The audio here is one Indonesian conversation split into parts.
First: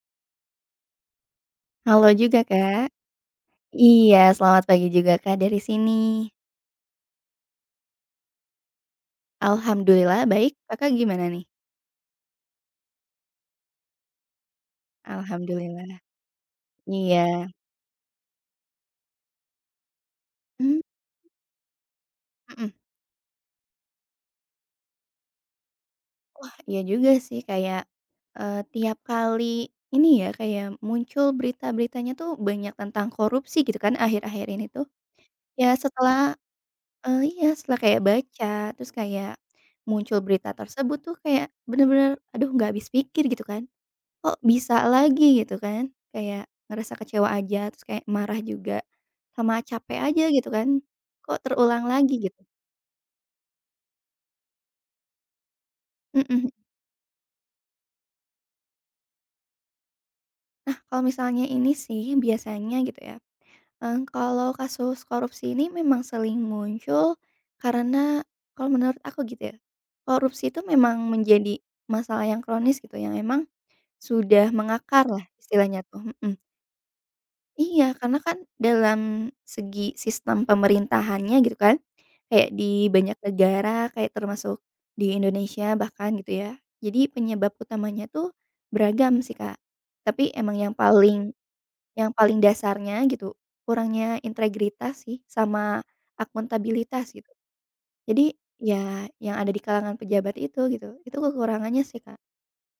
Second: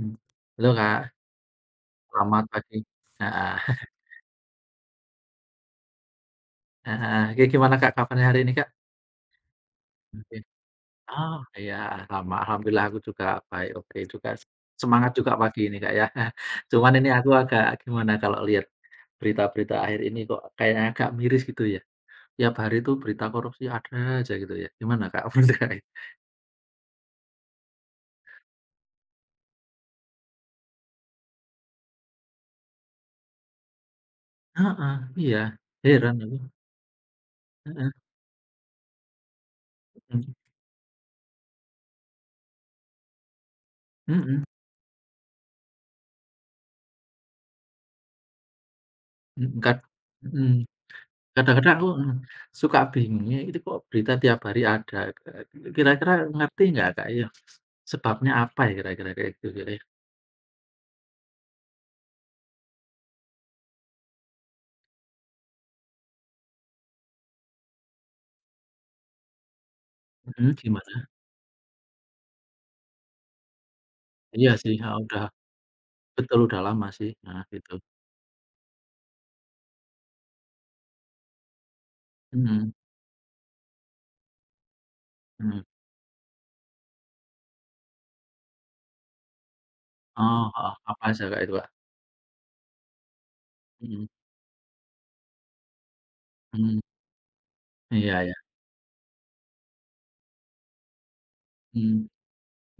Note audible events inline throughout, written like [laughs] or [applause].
Mmm, Halo, Kak, Halo juga, selamat pagi. Kak. Heeh, Iya, selamat pagi juga, Kak, dari sini. heeh, gi gimana, Kak, kabarnya hari ini, Kak? Alhamdulillah Mungkin baik, Kakak gimana oh, nih? iya, sama, alhamdulillah aku juga baik, oke juga, semangat juga pagi ini, Kak, Alhamdulillah, ya. [laughs] Cuman ini aku iya. agak gimana kalau lihat berita-berita akhir ini kok Mmm, kayaknya agak miris gitu ya. Tiap mhm. hari itu berita korupsi ada aja gitu ya. Gimana, Kak, menurut, Kakak, ya? Iya juga sih kayak, tiap kali ini ya, kayak muncul berita-beritanya tuh banyak tentang korupsi gitu kan akhir-akhir ini tuh. Heeh, iya, Ya heran setelah, aku. Iya setelah Heeh, kayak baca, terus kayak muncul mhm, berita tersebut tuh kayak bener-bener aduh nggak habis pikir gitu kan. Kok mhm, bisa lagi gitu kan, kayak ngerasa kecewa aja, terus kayak marah juga, mhm, sama kad capek aja gitu mhm. kan, kok Kadang-kadang terulang aku heeh, lagi gitu. suka bingungnya itu kok berita tiap hari ada, kira-kira Mhm. ngerti nggak Kak ya, sebabnya apa ya kira-kira kayak gitu Kak ya? Nah kalau misalnya ini sih biasanya gitu ya, kalau kasus korupsi ini memang sering muncul karena kalau menurut aku gitu ya, korupsi Mhm, itu memang gimana? menjadi masalah yang kronis gitu, yang emang sudah Iya sih, heeh, mengakar udah lah istilahnya tuh, mhm. betul udah lama sih, heeh, gitu. Iya, karena kan dalam segi sistem pemerintahannya gitu kan, kayak Mhm di banyak negara, kayak termasuk di mhm. Indonesia bahkan gitu ya. Jadi penyebab utamanya tuh beragam sih, Kak. Tapi Oh, emang heeh, apa aja Kak itu Kak? yang paling dasarnya gitu, Mhm kurangnya integritas sih sama mhm, akuntabilitas gitu. iya Jadi iya, ya yang ada di kalangan pejabat itu gitu, itu kekurangannya mhm. sih, Kak.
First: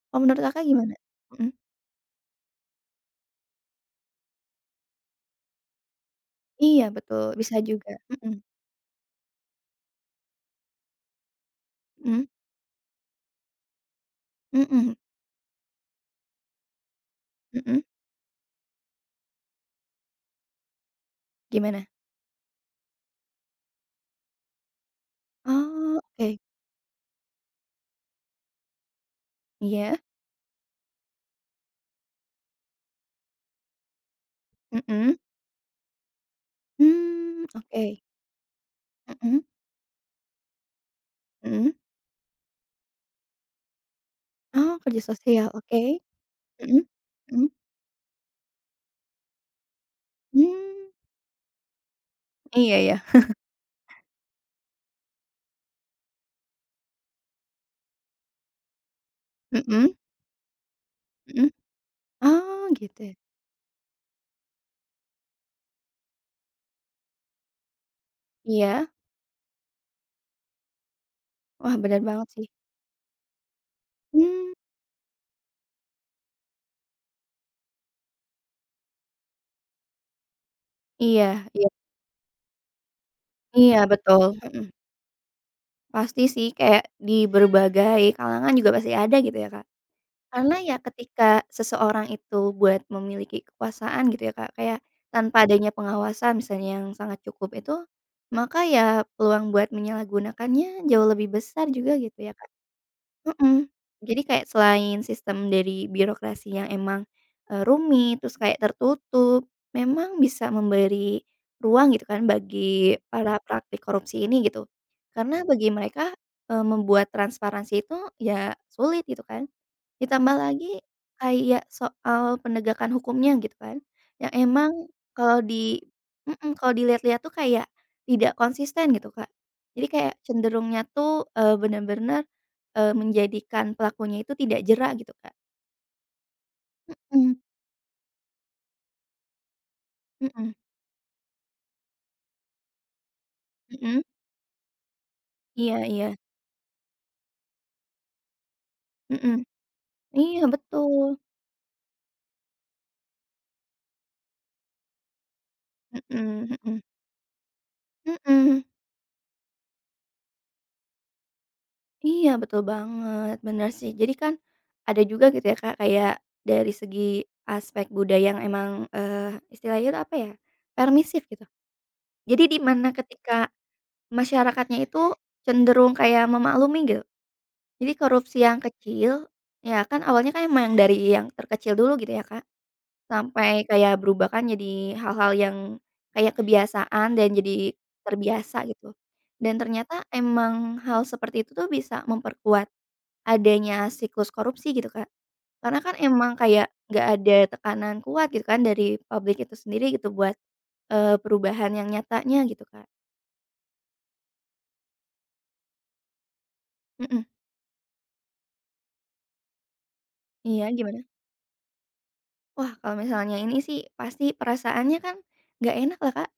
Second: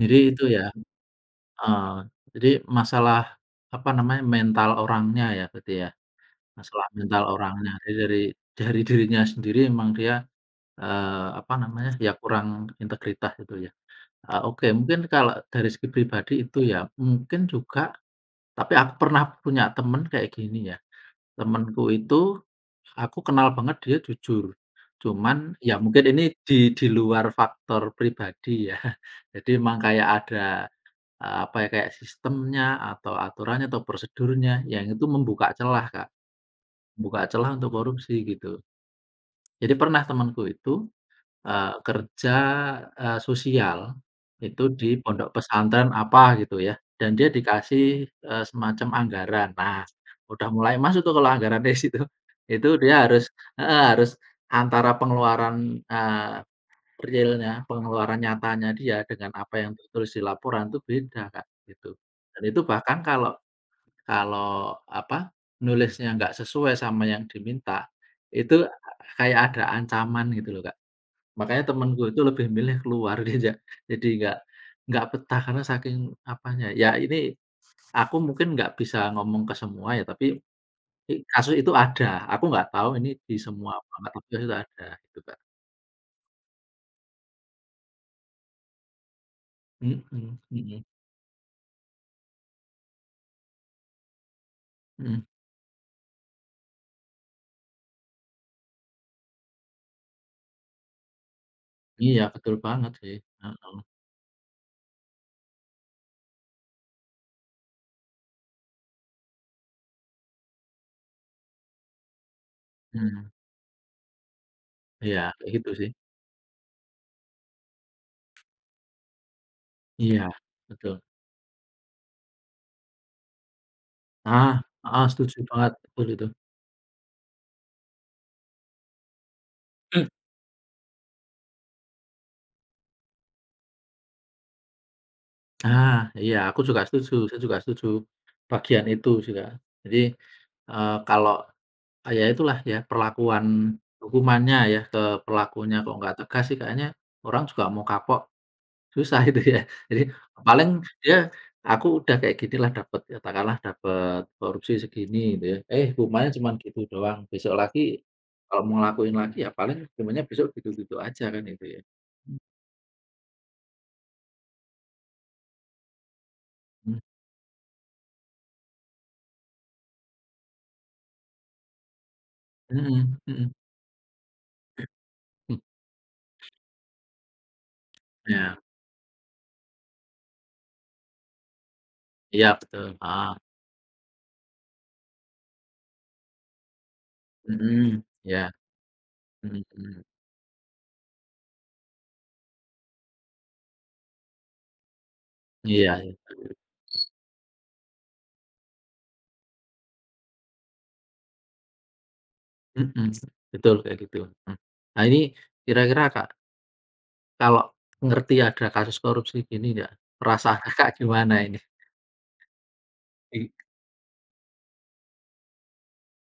Jadi Kalau itu menurut ya Kakak gimana? Mhm. heeh, jadi masalah, apa namanya, mental orangnya ya berarti ya? Iya Masalah mental betul, bisa orangnya, juga. jadi dari Mhm, dari dirinya sendiri emang dia apa namanya, ya mhm, kurang integritas gitu ya. Oke mhm, mungkin kalau dari segi pribadi itu ya, mungkin juga mhm, tapi aku pernah punya temen kayak gini ya, gimana? temenku itu aku kenal banget dia jujur, cuman ya Oh, mungkin ini oke. di luar faktor pribadi ya. [laughs] Jadi emang Iya, kayak ada, apa ya, kayak sistemnya atau aturannya atau prosedurnya yang itu mhm. membuka celah Kak, membuka Mmm, celah untuk oke. korupsi gitu. Mhm, Jadi pernah temenku itu mhm. Kerja, sosial itu Oh, di kerja pondok sosial, oke. pesantren apa gitu ya, Mhm, dan dia mhm. dikasih, semacam anggaran. Nah, udah mulai Mmm, masuk tuh kalau anggaran dari situ. Itu iya ya. dia harus heeh, harus antara pengeluaran, realnya, pengeluaran nyatanya dia dengan apa yang Mhm, tertulis di laporan tuh beda, Kak, mhm. gitu. Dan itu Oh, bahkan gitu. kalau kalau apa, nulisnya nggak sesuai sama yang diminta, itu Iya. kayak ada ancaman gitu loh, Kak. Makanya Wah, bener temenku itu banget sih. lebih milih keluar [laughs] dia ja jadi nggak Mmm, nggak betah karena saking apanya, ya ini aku mungkin nggak bisa ngomong ke semua ya, tapi iya, kasus iya, itu ada, aku nggak tahu ini di semua iya, apa nggak, betul, tapi itu mhm. ada gitu, Kak. Pasti sih kayak di berbagai kalangan juga pasti ada gitu ya, Kak. Mhm Karena ya mhm ketika seseorang itu buat memiliki kekuasaan gitu ya Kak, kayak mhm. tanpa adanya pengawasan misalnya yang sangat cukup itu, maka ya peluang buat menyalahgunakannya jauh lebih besar juga Iya, gitu ya Kak. betul banget sih, Mhm. heeh, Jadi kayak selain sistem dari birokrasi yang emang, rumit terus kayak tertutup, memang bisa memberi ruang gitu kan bagi mmm, para praktik korupsi ini gitu. iya Karena kayak gitu bagi sih. mereka, membuat transparansi itu ya sulit gitu kan. Iya, Ditambah lagi betul. kayak soal penegakan hukumnya gitu kan, yang Ah, emang heeh, setuju kalau banget, di betul itu. mhm, kalau dilihat-lihat tuh kayak tidak konsisten gitu, Kak. Jadi kayak [clears throat] cenderungnya tuh, bener-bener, menjadikan pelakunya itu tidak jera gitu, Kak. Ah, iya aku juga setuju, Mhm, saya juga setuju bagian itu sih, Kak. Jadi, mhm, kalau Ah, ya itulah ya, perlakuan mhm, hukumannya ya, ke pelakunya iya, kok iya, nggak tegas sih kayaknya orang juga mau kapok, susah [laughs] mhm, itu ya. Jadi iya paling betul, dia, aku udah kayak gini lah dapat katakanlah dapat korupsi segini gitu ya, eh hukumannya cuman gitu mhm, doang, besok lagi mhm, kalau mhm. mau ngelakuin lagi ya paling hukumannya besok gitu-gitu aja kan itu ya. Iya betul banget, bener sih. Jadi kan ada juga gitu ya Kak, kayak dari Mmm, segi aspek budaya yang emang, istilahnya itu apa ya, permisif gitu. Jadi di mana mhm mhm, ketika masyarakatnya itu mmm, cenderung kayak memaklumi gitu. Jadi korupsi iya yang kecil, ya kan awalnya kan emang dari yang terkecil dulu gitu ya Kak, iya betul, heeh, sampai kayak berubah kan jadi hal-hal yang kayak kebiasaan dan jadi mhm, iya, terbiasa gitu. Dan mhm ternyata mhm, emang hal seperti itu tuh bisa memperkuat adanya siklus korupsi gitu, Kak. Karena kan iya iya. emang kayak nggak ada tekanan kuat gitu kan dari publik itu sendiri gitu buat, perubahan yang nyatanya gitu, Kak. Mhm, betul kayak gitu, mhm. Nah ini kira-kira Kak, Mhm, kalau ngerti ada kasus korupsi gini nggak, perasaan iya Kakak gimana? gimana ini? Wah, kalau misalnya I ini sih pasti perasaannya kan nggak enak lah, Kak.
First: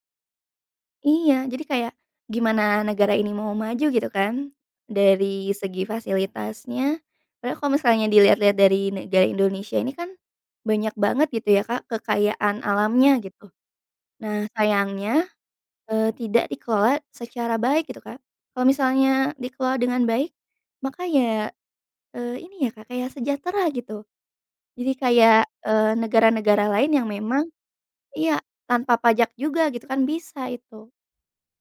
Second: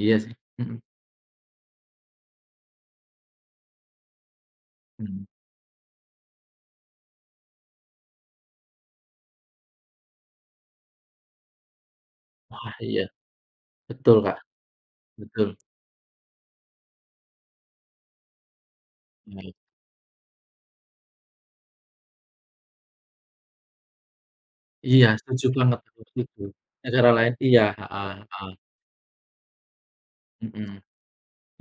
iya sih, mhm, Iya, jadi kayak gimana negara ini mau maju gitu kan, Mhm. dari segi fasilitasnya. Padahal kalau misalnya dilihat-lihat dari negara Indonesia ini kan banyak banget gitu ya, Kak, kekayaan Wah iya, alamnya gitu. betul Kak, Nah, sayangnya, betul, tidak dikelola secara baik gitu, Kak. Kalau misalnya Iya. dikelola dengan baik, maka ya, ini ya, Kak, kayak sejahtera gitu. Jadi Iya kayak, setuju banget aku setuju, negara-negara lain yang negara lain memang iya, heeh iya, heeh, tanpa pajak juga gitu kan bisa Mhm. itu.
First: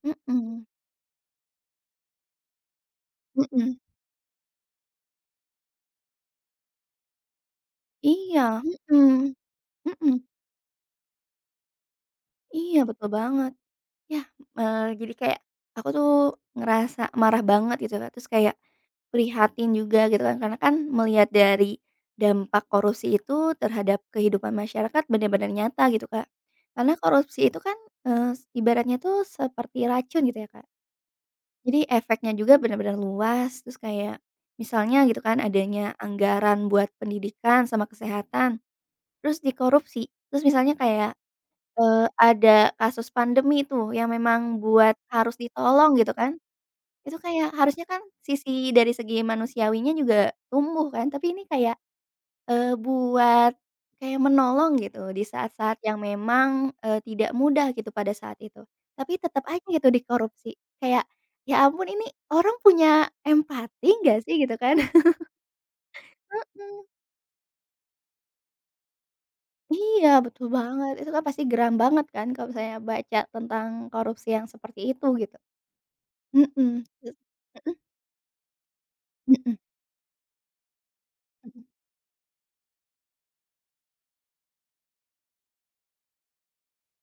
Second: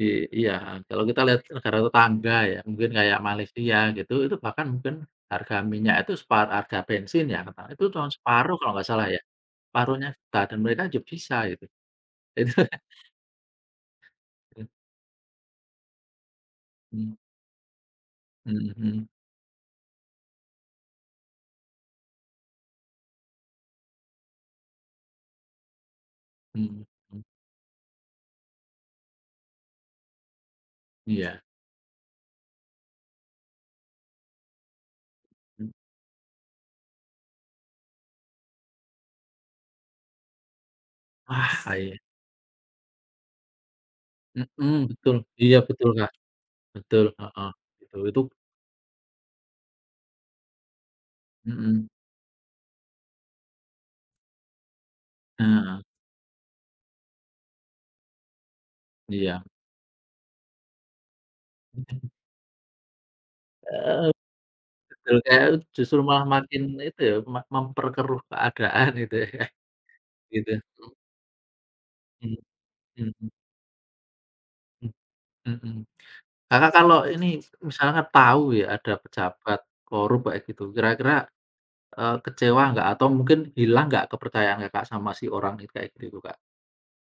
i iya, Mhm, heeh, kalau kita lihat negara tetangga ya mungkin kayak mhm. Malaysia gitu, itu bahkan mungkin harga minyak itu separ harga bensin ya Kakak, itu cuma Iya, separuh kalau nggak salah ya, mhm, separuhnya mhm. kita dan mereka juga bisa gitu, itu Iya, [laughs] betul banget. Ya, jadi kayak aku tuh ngerasa Mmm, marah banget gitu Kak, terus kayak mhm mhm prihatin juga gitu kan, karena kan melihat dari dampak korupsi itu terhadap kehidupan masyarakat benar-benar nyata gitu Kak. mhm Karena mhm, korupsi itu kan, ibaratnya tuh seperti racun gitu ya Kak, iya, jadi efeknya juga benar-benar luas, terus kayak misalnya gitu kan mmm, adanya anggaran buat pendidikan sama kesehatan, terus dikorupsi, terus misalnya kayak wah, iya, ada kasus pandemi tuh yang memang mhm, buat betul, harus iya betul, ditolong Kak, gitu kan, betul, itu heeh, kayak harusnya kan itu sisi dari segi manusiawinya juga tumbuh kan, tapi ini kayak, mhm, buat kayak menolong gitu di heeh, saat-saat yang memang, tidak mudah gitu pada saat itu. Tapi iya, tetap aja gitu dikorupsi, kayak ya ampun ini orang punya empati nggak sih gitu kan? betul, kayak justru malah makin Mhm, itu ya, memperkeruh keadaan [laughs] gitu ya, iya betul gitu, banget, itu kan pasti geram banget kan mhm kalau misalnya baca mhm tentang korupsi yang seperti itu gitu. mhm mhm. Mhm, Kakak mhm, kalau ini misalnya tahu ya ada mhm, pejabat korup kayak gitu, kira-kira, mhm. Kecewa nggak atau mungkin hilang nggak kepercayaan Kakak sama si orang itu kayak gitu, Kak?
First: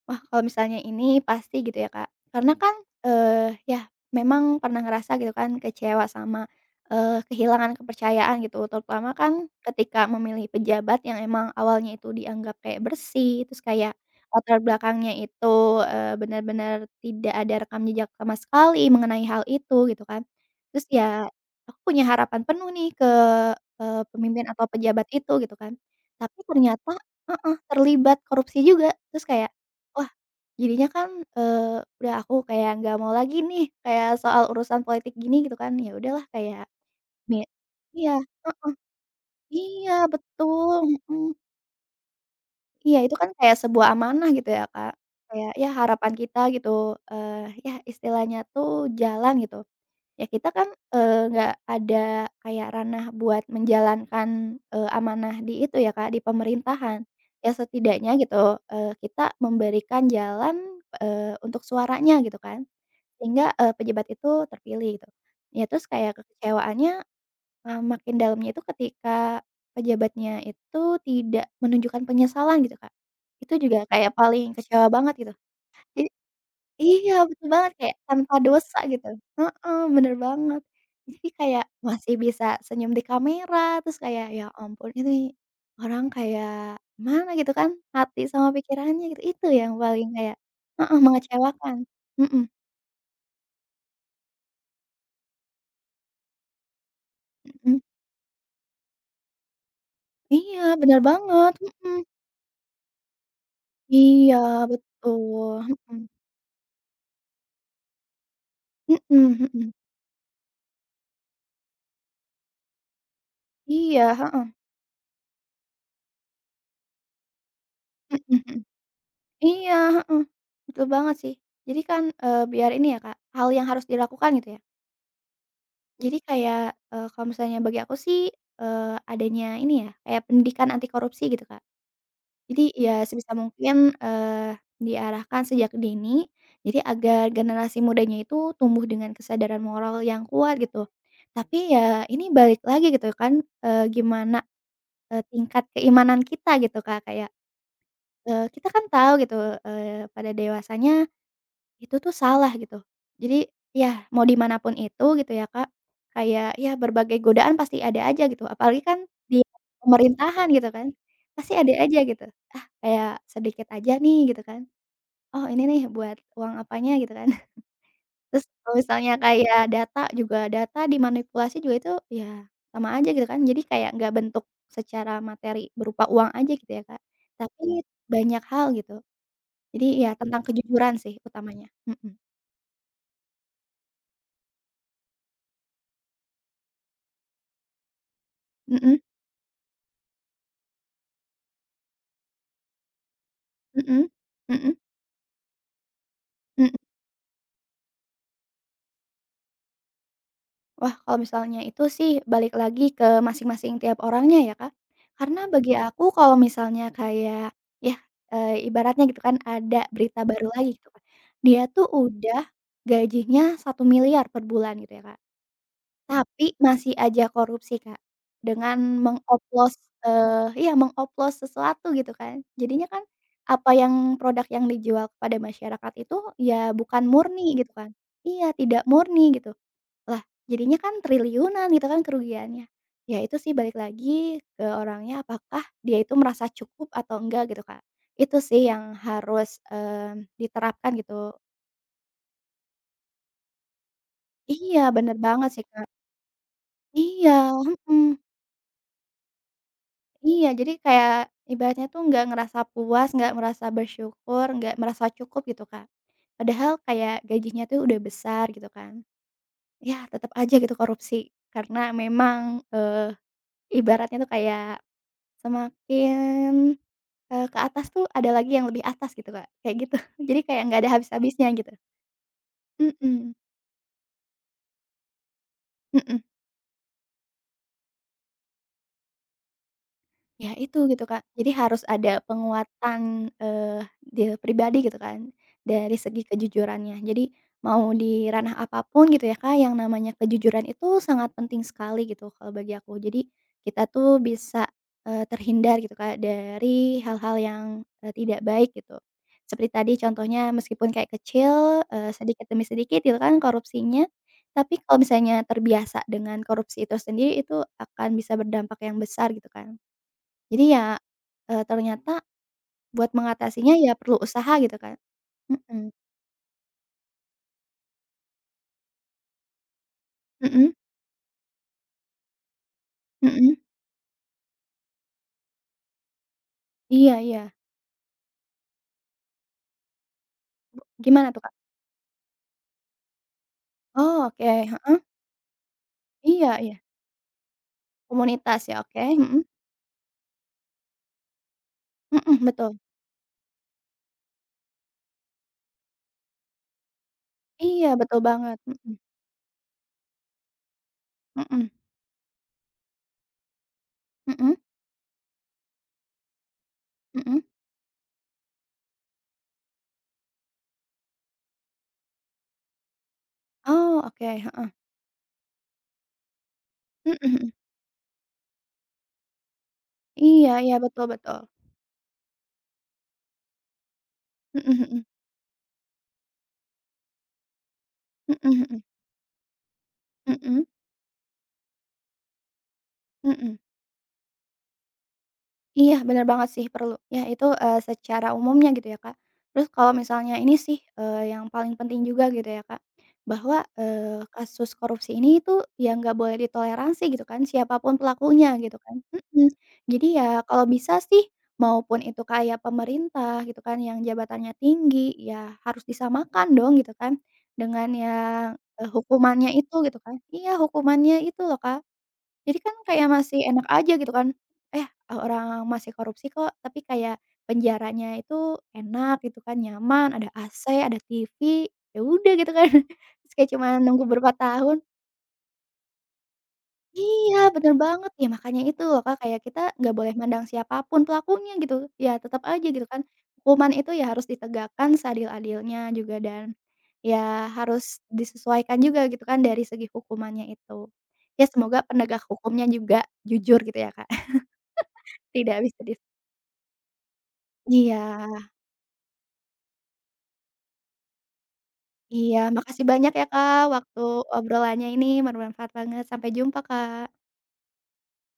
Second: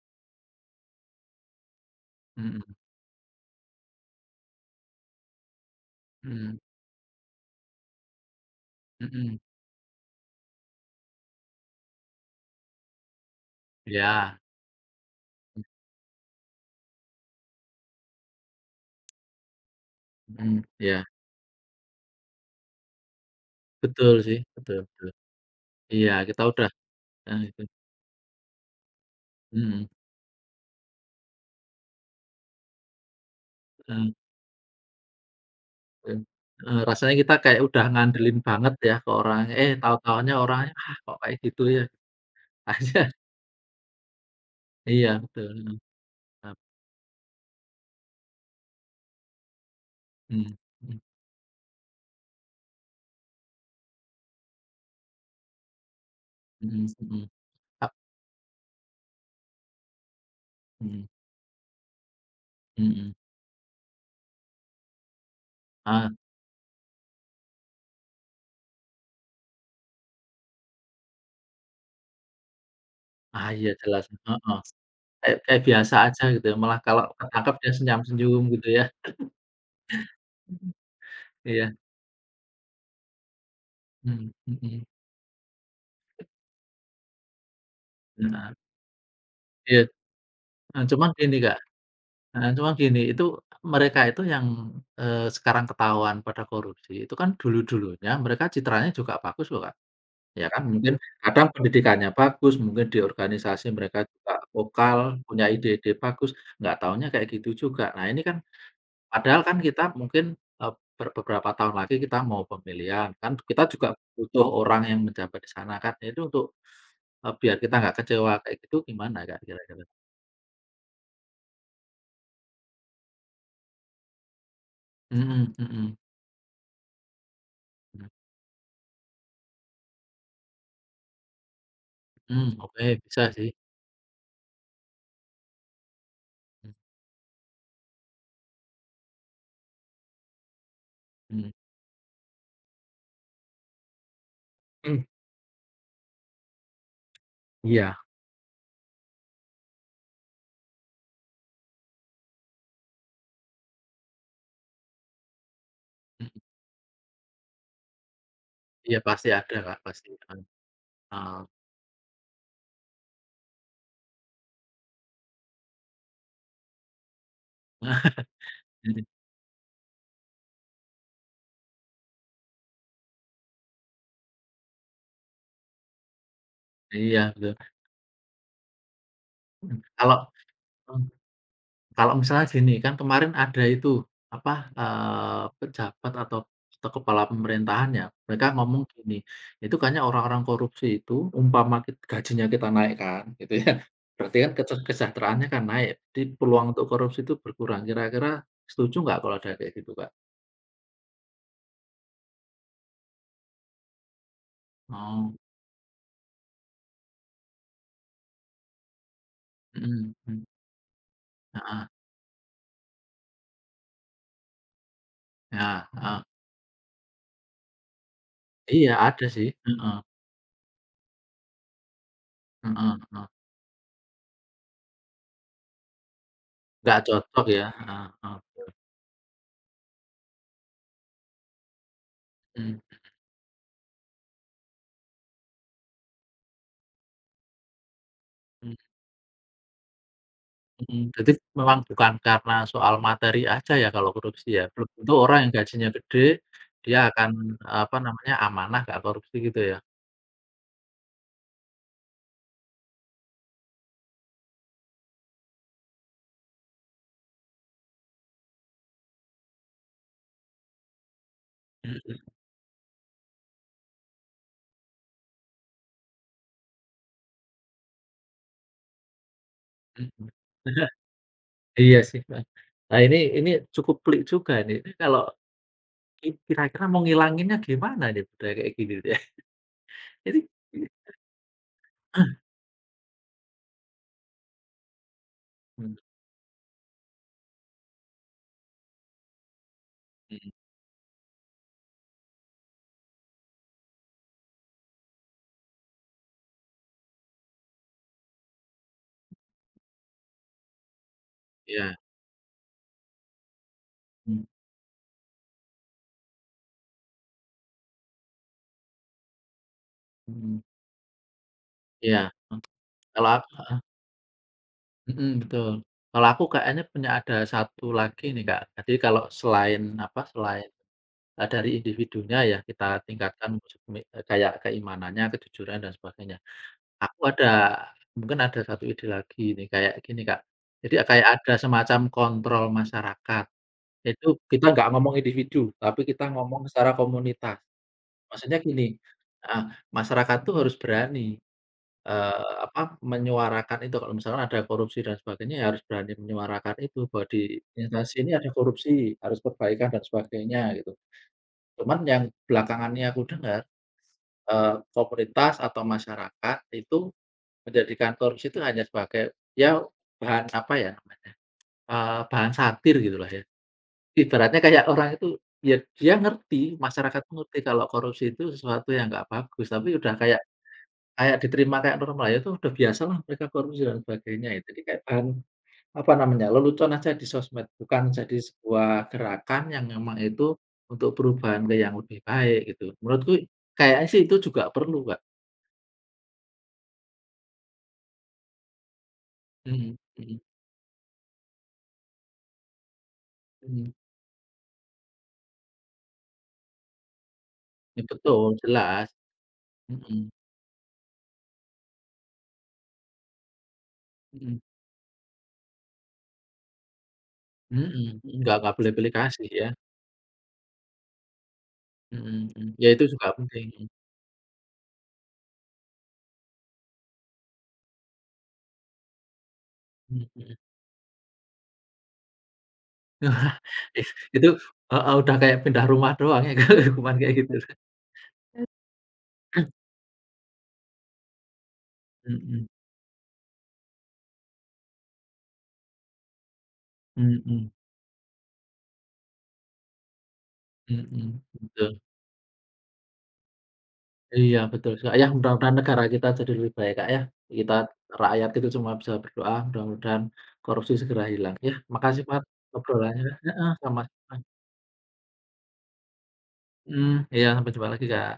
Wah, kalau misalnya ini pasti gitu ya, Kak. Karena kan, Mhm ya memang pernah ngerasa gitu kan kecewa sama, mhm kehilangan kepercayaan gitu, terutama kan mhm. ketika memilih pejabat yang emang awalnya itu dianggap kayak bersih, terus kayak Iya, latar belakangnya itu, benar-benar tidak ada rekam jejak sama sekali mengenai hal itu gitu kan. mhm, Terus iya, ya aku punya harapan penuh nih ke, betul sih, pemimpin atau betul pejabat betul. itu gitu kan, Iya, tapi kita udah ternyata heeh, itu, terlibat korupsi juga. Terus kayak, mhm, oh jadinya kan, eee, udah aku kayak nggak mau lagi nih, heeh kayak soal urusan politik gini gitu kan, ya heeh, udahlah kayak heeh, rasanya kita me kayak udah iya, ngandelin heeh, banget ya ke orangnya, eh iya tahu-tahunya orangnya, betul, ah kok mhm, kayak gitu ya, [laughs] aja iya itu kan kayak sebuah amanah gitu ya, Kak, iya betul, kayak ya mhm, harapan kita ap gitu, eee, ya istilahnya tuh jalan gitu. Ya kita mhm, kan, mhm nggak ada kayak ranah buat menjalankan, amanah di itu ya, Kak, di mhm pemerintahan. mhm, Ya ap setidaknya gitu, kita memberikan jalan, mhm untuk suaranya gitu kan. mhm, Sehingga, pejabat itu terpilih gitu. Ya terus ah kayak kekecewaannya, makin dalamnya itu ketika pejabatnya itu tidak menunjukkan penyesalan gitu, Kak. ah, Itu iya juga jelas, kayak paling heeh, kecewa banget gitu. kayak kayak biasa Jadi aja gitu ya, malah kalau iya betul ketangkep dia banget kayak tanpa senyum-senyum gitu dosa ya, gitu. Heeh, bener banget. Jadi kayak iya, masih bisa senyum di kamera, terus mhm kayak ya mhm, ampun ini orang kayak mana gitu kan, hati sama heeh, pikirannya gitu, itu yang iya, paling kayak heeh, cuman gini Kak mengecewakan. Nah Mhm, cuma gini, itu mereka itu yang, sekarang ketahuan pada korupsi, itu kan mhm. dulu-dulunya mereka citranya juga bagus loh, Kak, ya kan. Iya, Mungkin bener kadang banget, mhm, pendidikannya bagus, mungkin di organisasi mereka juga iya, vokal, punya betul, ide-ide bagus, nggak taunya kayak gitu juga. Nah, ini kan mhm, padahal mhm, kan mhm, kita mungkin, eee, ber beberapa tahun lagi kita mau pemilihan, kan kita juga iya, butuh heeh, orang yang menjabat di sana kan. Itu untuk, biar kita nggak kecewa mhm, kayak mhm, gitu gimana, Kak, iya, kira-kira? heeh, betul banget sih. Jadi kan, biar ini ya, Kak, hal yang harus dilakukan gitu ya. Mhm mhm Jadi kayak, kalau misalnya bagi aku mhm sih, eee, adanya ini ya, kayak pendidikan anti korupsi gitu, Kak. mhm, Jadi oke ya bisa sebisa sih. mungkin, diarahkan sejak dini, jadi agar generasi mudanya itu tumbuh dengan kesadaran moral yang kuat gitu. Mhm, Tapi ya ini balik lagi gitu kan, gimana, mmm, tingkat keimanan kita gitu Kak, kayak, iya, kita kan tahu gitu, pada dewasanya itu tuh salah gitu. Jadi ya mau dimanapun itu gitu ya Kak, mhm, kayak ya berbagai godaan pasti ada aja gitu apalagi iya kan pasti di ada Kak, pasti kan, pemerintahan gitu kan, eee, pasti ada aja gitu. Ah, kayak sedikit aja nih gitu kan, oh ini nih buat uang apanya gitu kan. [laughs] [laughs] Terus kalau misalnya kayak data juga data dimanipulasi juga itu ya sama aja gitu kan. Jadi kayak nggak bentuk secara materi berupa uang aja gitu ya Kak, iya tapi betul. banyak hal gitu. Jadi ya Kalau tentang kejujuran mmm, sih utamanya. Mhm. kalau misalnya gini kan kemarin ada itu, apa, pejabat atau kepala pemerintahan ya, mereka ngomong Mhm. gini, "Itu kayaknya orang-orang korupsi itu umpama gajinya kita naikkan," gitu ya, Mhm, berarti kan mhm, kesejahteraannya kan naik, jadi peluang mhm. untuk korupsi itu berkurang. Kira-kira setuju nggak kalau ada kayak gitu Kak? Wah, kalau misalnya itu sih balik lagi ke masing-masing tiap orangnya ya, Kak. Oh, Karena bagi aku kalau misalnya kayak ya, ibaratnya gitu kan ada mhm, berita mmm, baru lagi gitu kan, dia heeh, tuh udah gajinya 1 miliar per bulan gitu ya, Kak, ya, heeh. tapi masih aja korupsi, Kak, dengan Iya ada sih, mengoplos heeh heeh iya mengoplos sesuatu gitu kan. Mhm. Jadinya kan Heeh, apa yang produk yang dijual kepada masyarakat itu ya nggak bukan cocok murni ya, gitu kan heeh heeh. iya, tidak murni gitu. Lah, jadinya kan triliunan gitu kan kerugiannya. Mhm. Ya itu sih balik lagi ke orangnya apakah dia itu merasa cukup atau enggak gitu, Kak. Itu sih Mhm yang harus, diterapkan mhm, jadi gitu. memang bukan karena soal materi aja ya kalau korupsi ya, Iya belum tentu bener orang banget yang sih, Kak. gajinya gede, dia akan, Iya, apa mhm, namanya, amanah nggak korupsi gitu ya. iya jadi kayak ibaratnya tuh nggak ngerasa puas, nggak merasa bersyukur, nggak merasa cukup gitu, Kak. Padahal kayak gajinya tuh udah besar gitu kan. Ya tetep aja gitu korupsi Mhm karena mhm. memang, ibaratnya tuh kayak semakin, ke atas tuh ada lagi yang lebih atas gitu, Kak, kayak gitu. Mhm. [laughs] Jadi kayak nggak ada [laughs] habis-habisnya gitu. Iya sih, Mbak. Nah Mhm, ini cukup pelik juga nih, ini kalau mhm. Kira-kira mau ngilanginnya gimana nih budaya kayak gini nih [laughs] ya? Ini Ya ini itu gitu, Kak. Jadi harus ada penguatan, dia pribadi gitu kan, mhm, dari segi kejujurannya. Jadi mau di ranah apapun gitu ya, Kak, yang namanya kejujuran itu sangat penting sekali gitu kalau bagi aku. Jadi kita tuh bisa, terhindar gitu, Kak, dari hal-hal yang, tidak baik gitu. Seperti tadi contohnya meskipun kayak kecil, iya, sedikit demi sedikit gitu kan korupsinya, mhm tapi kalau misalnya terbiasa dengan korupsi itu sendiri, itu akan bisa berdampak yang besar gitu kan. mhm, Jadi ya, iya, ternyata heeh, buat kalau ak mengatasinya ya perlu usaha gitu kan. Mhm, betul. Mhm, Kalau aku kayaknya punya ada satu lagi nih, Kak. Jadi kalau selain apa, selain, mhm, dari individunya ya kita tingkatkan mhm, kayak keimanannya, kejujuran dan sebagainya. iya, Aku ada iya. Mungkin ada satu ide lagi nih, kayak gini, Kak. Jadi kayak Gimana tuh, ada Kak? semacam kontrol masyarakat. Oh Itu oke, kita nggak heeh, ngomong individu, tapi kita iya, ngomong iya, secara komunitas. Maksudnya komunitas ya, gini oke, mhm, heeh, masyarakat tuh harus berani. mhm, betul. Apa, menyuarakan itu, kalau misalkan ada korupsi dan sebagainya, ya harus berani menyuarakan itu, bahwa di Iya instansi betul ini ada banget, mhm, korupsi, harus perbaikan dan sebagainya, gitu. mhm, Cuman yang belakangan ini aku dengar, mhm, komunitas atau masyarakat itu mhm. menjadikan korupsi itu hanya sebagai, ya bahan, apa ya namanya, bahan satir gitulah ya. Oh oke, Ibaratnya heeh, kayak orang itu, ya dia ngerti, mhm, masyarakat itu mhm. ngerti kalau korupsi itu sesuatu yang nggak bagus, tapi udah kayak Iya, iya, betul, Kayak betul, diterima kayak normal, ya itu udah biasalah mereka korupsi dan sebagainya ya. mhm, Jadi kayak mhm, bahan, apa namanya, lelucon aja di sosmed, bukan jadi mhm, mhm, sebuah gerakan yang memang itu untuk perubahan ke yang lebih baik gitu. mhm, Menurutku mhm. kayaknya sih itu juga perlu, Kak. Iya, bener banget sih, perlu. Ya itu, secara umumnya gitu ya, Kak. Terus kalau Mhm misalnya mhm ini sih, yang paling penting juga gitu ya, Kak, bahwa, mhm. Kasus korupsi ini itu ya nggak boleh ditoleransi gitu kan, siapapun Ya betul, pelakunya gitu kan. jelas. Mhm. Jadi Mhm ya kalau bisa sih, maupun itu kayak pemerintah gitu kan yang jabatannya mhm tinggi, ya harus disamakan dong gitu kan, mhm dengan mhm, yang, nggak pilih-pilih kasih hukumannya ya. itu gitu kan iya, hukumannya itu loh, Kak. Mhm Jadi mhm. kan Ya itu kayak juga masih penting, enak mhm aja gitu kan, eh, orang masih korupsi kok, tapi kayak penjaranya itu enak gitu kan, nyaman, mhm ada mhm. AC, ada TV, ya udah gitu kan. [laughs] Terus kayak [laughs] cuma nunggu It berapa itu tahun heeh, udah kayak pindah rumah doang ya, [laughs] Kak, hukuman kayak iya, gitu. bener banget. Ya makanya itu loh Kak, kayak kita nggak boleh mandang siapapun pelakunya gitu, ya tetap aja Mhm gitu kan, hukuman itu ya harus ditegakkan seadil-adilnya juga dan ya mhm. harus disesuaikan juga gitu kan dari segi hukumannya itu. Mhm, Ya semoga betul. penegak hukumnya juga jujur gitu ya, Kak. Iya, betul sekali. Ya, Tidak mudah-mudahan bisa dis negara kita jadi lebih baik, Kak, ya. Kita iya, rakyat itu cuma bisa berdoa, mudah-mudahan korupsi segera hilang. Ya, makasih iya, banget makasih banyak obrolannya. ya, Kak, Heeh, waktu sama-sama. obrolannya ini bermanfaat banget. Sampai jumpa, Kak. Mhm, iya, sampai jumpa lagi, Kak.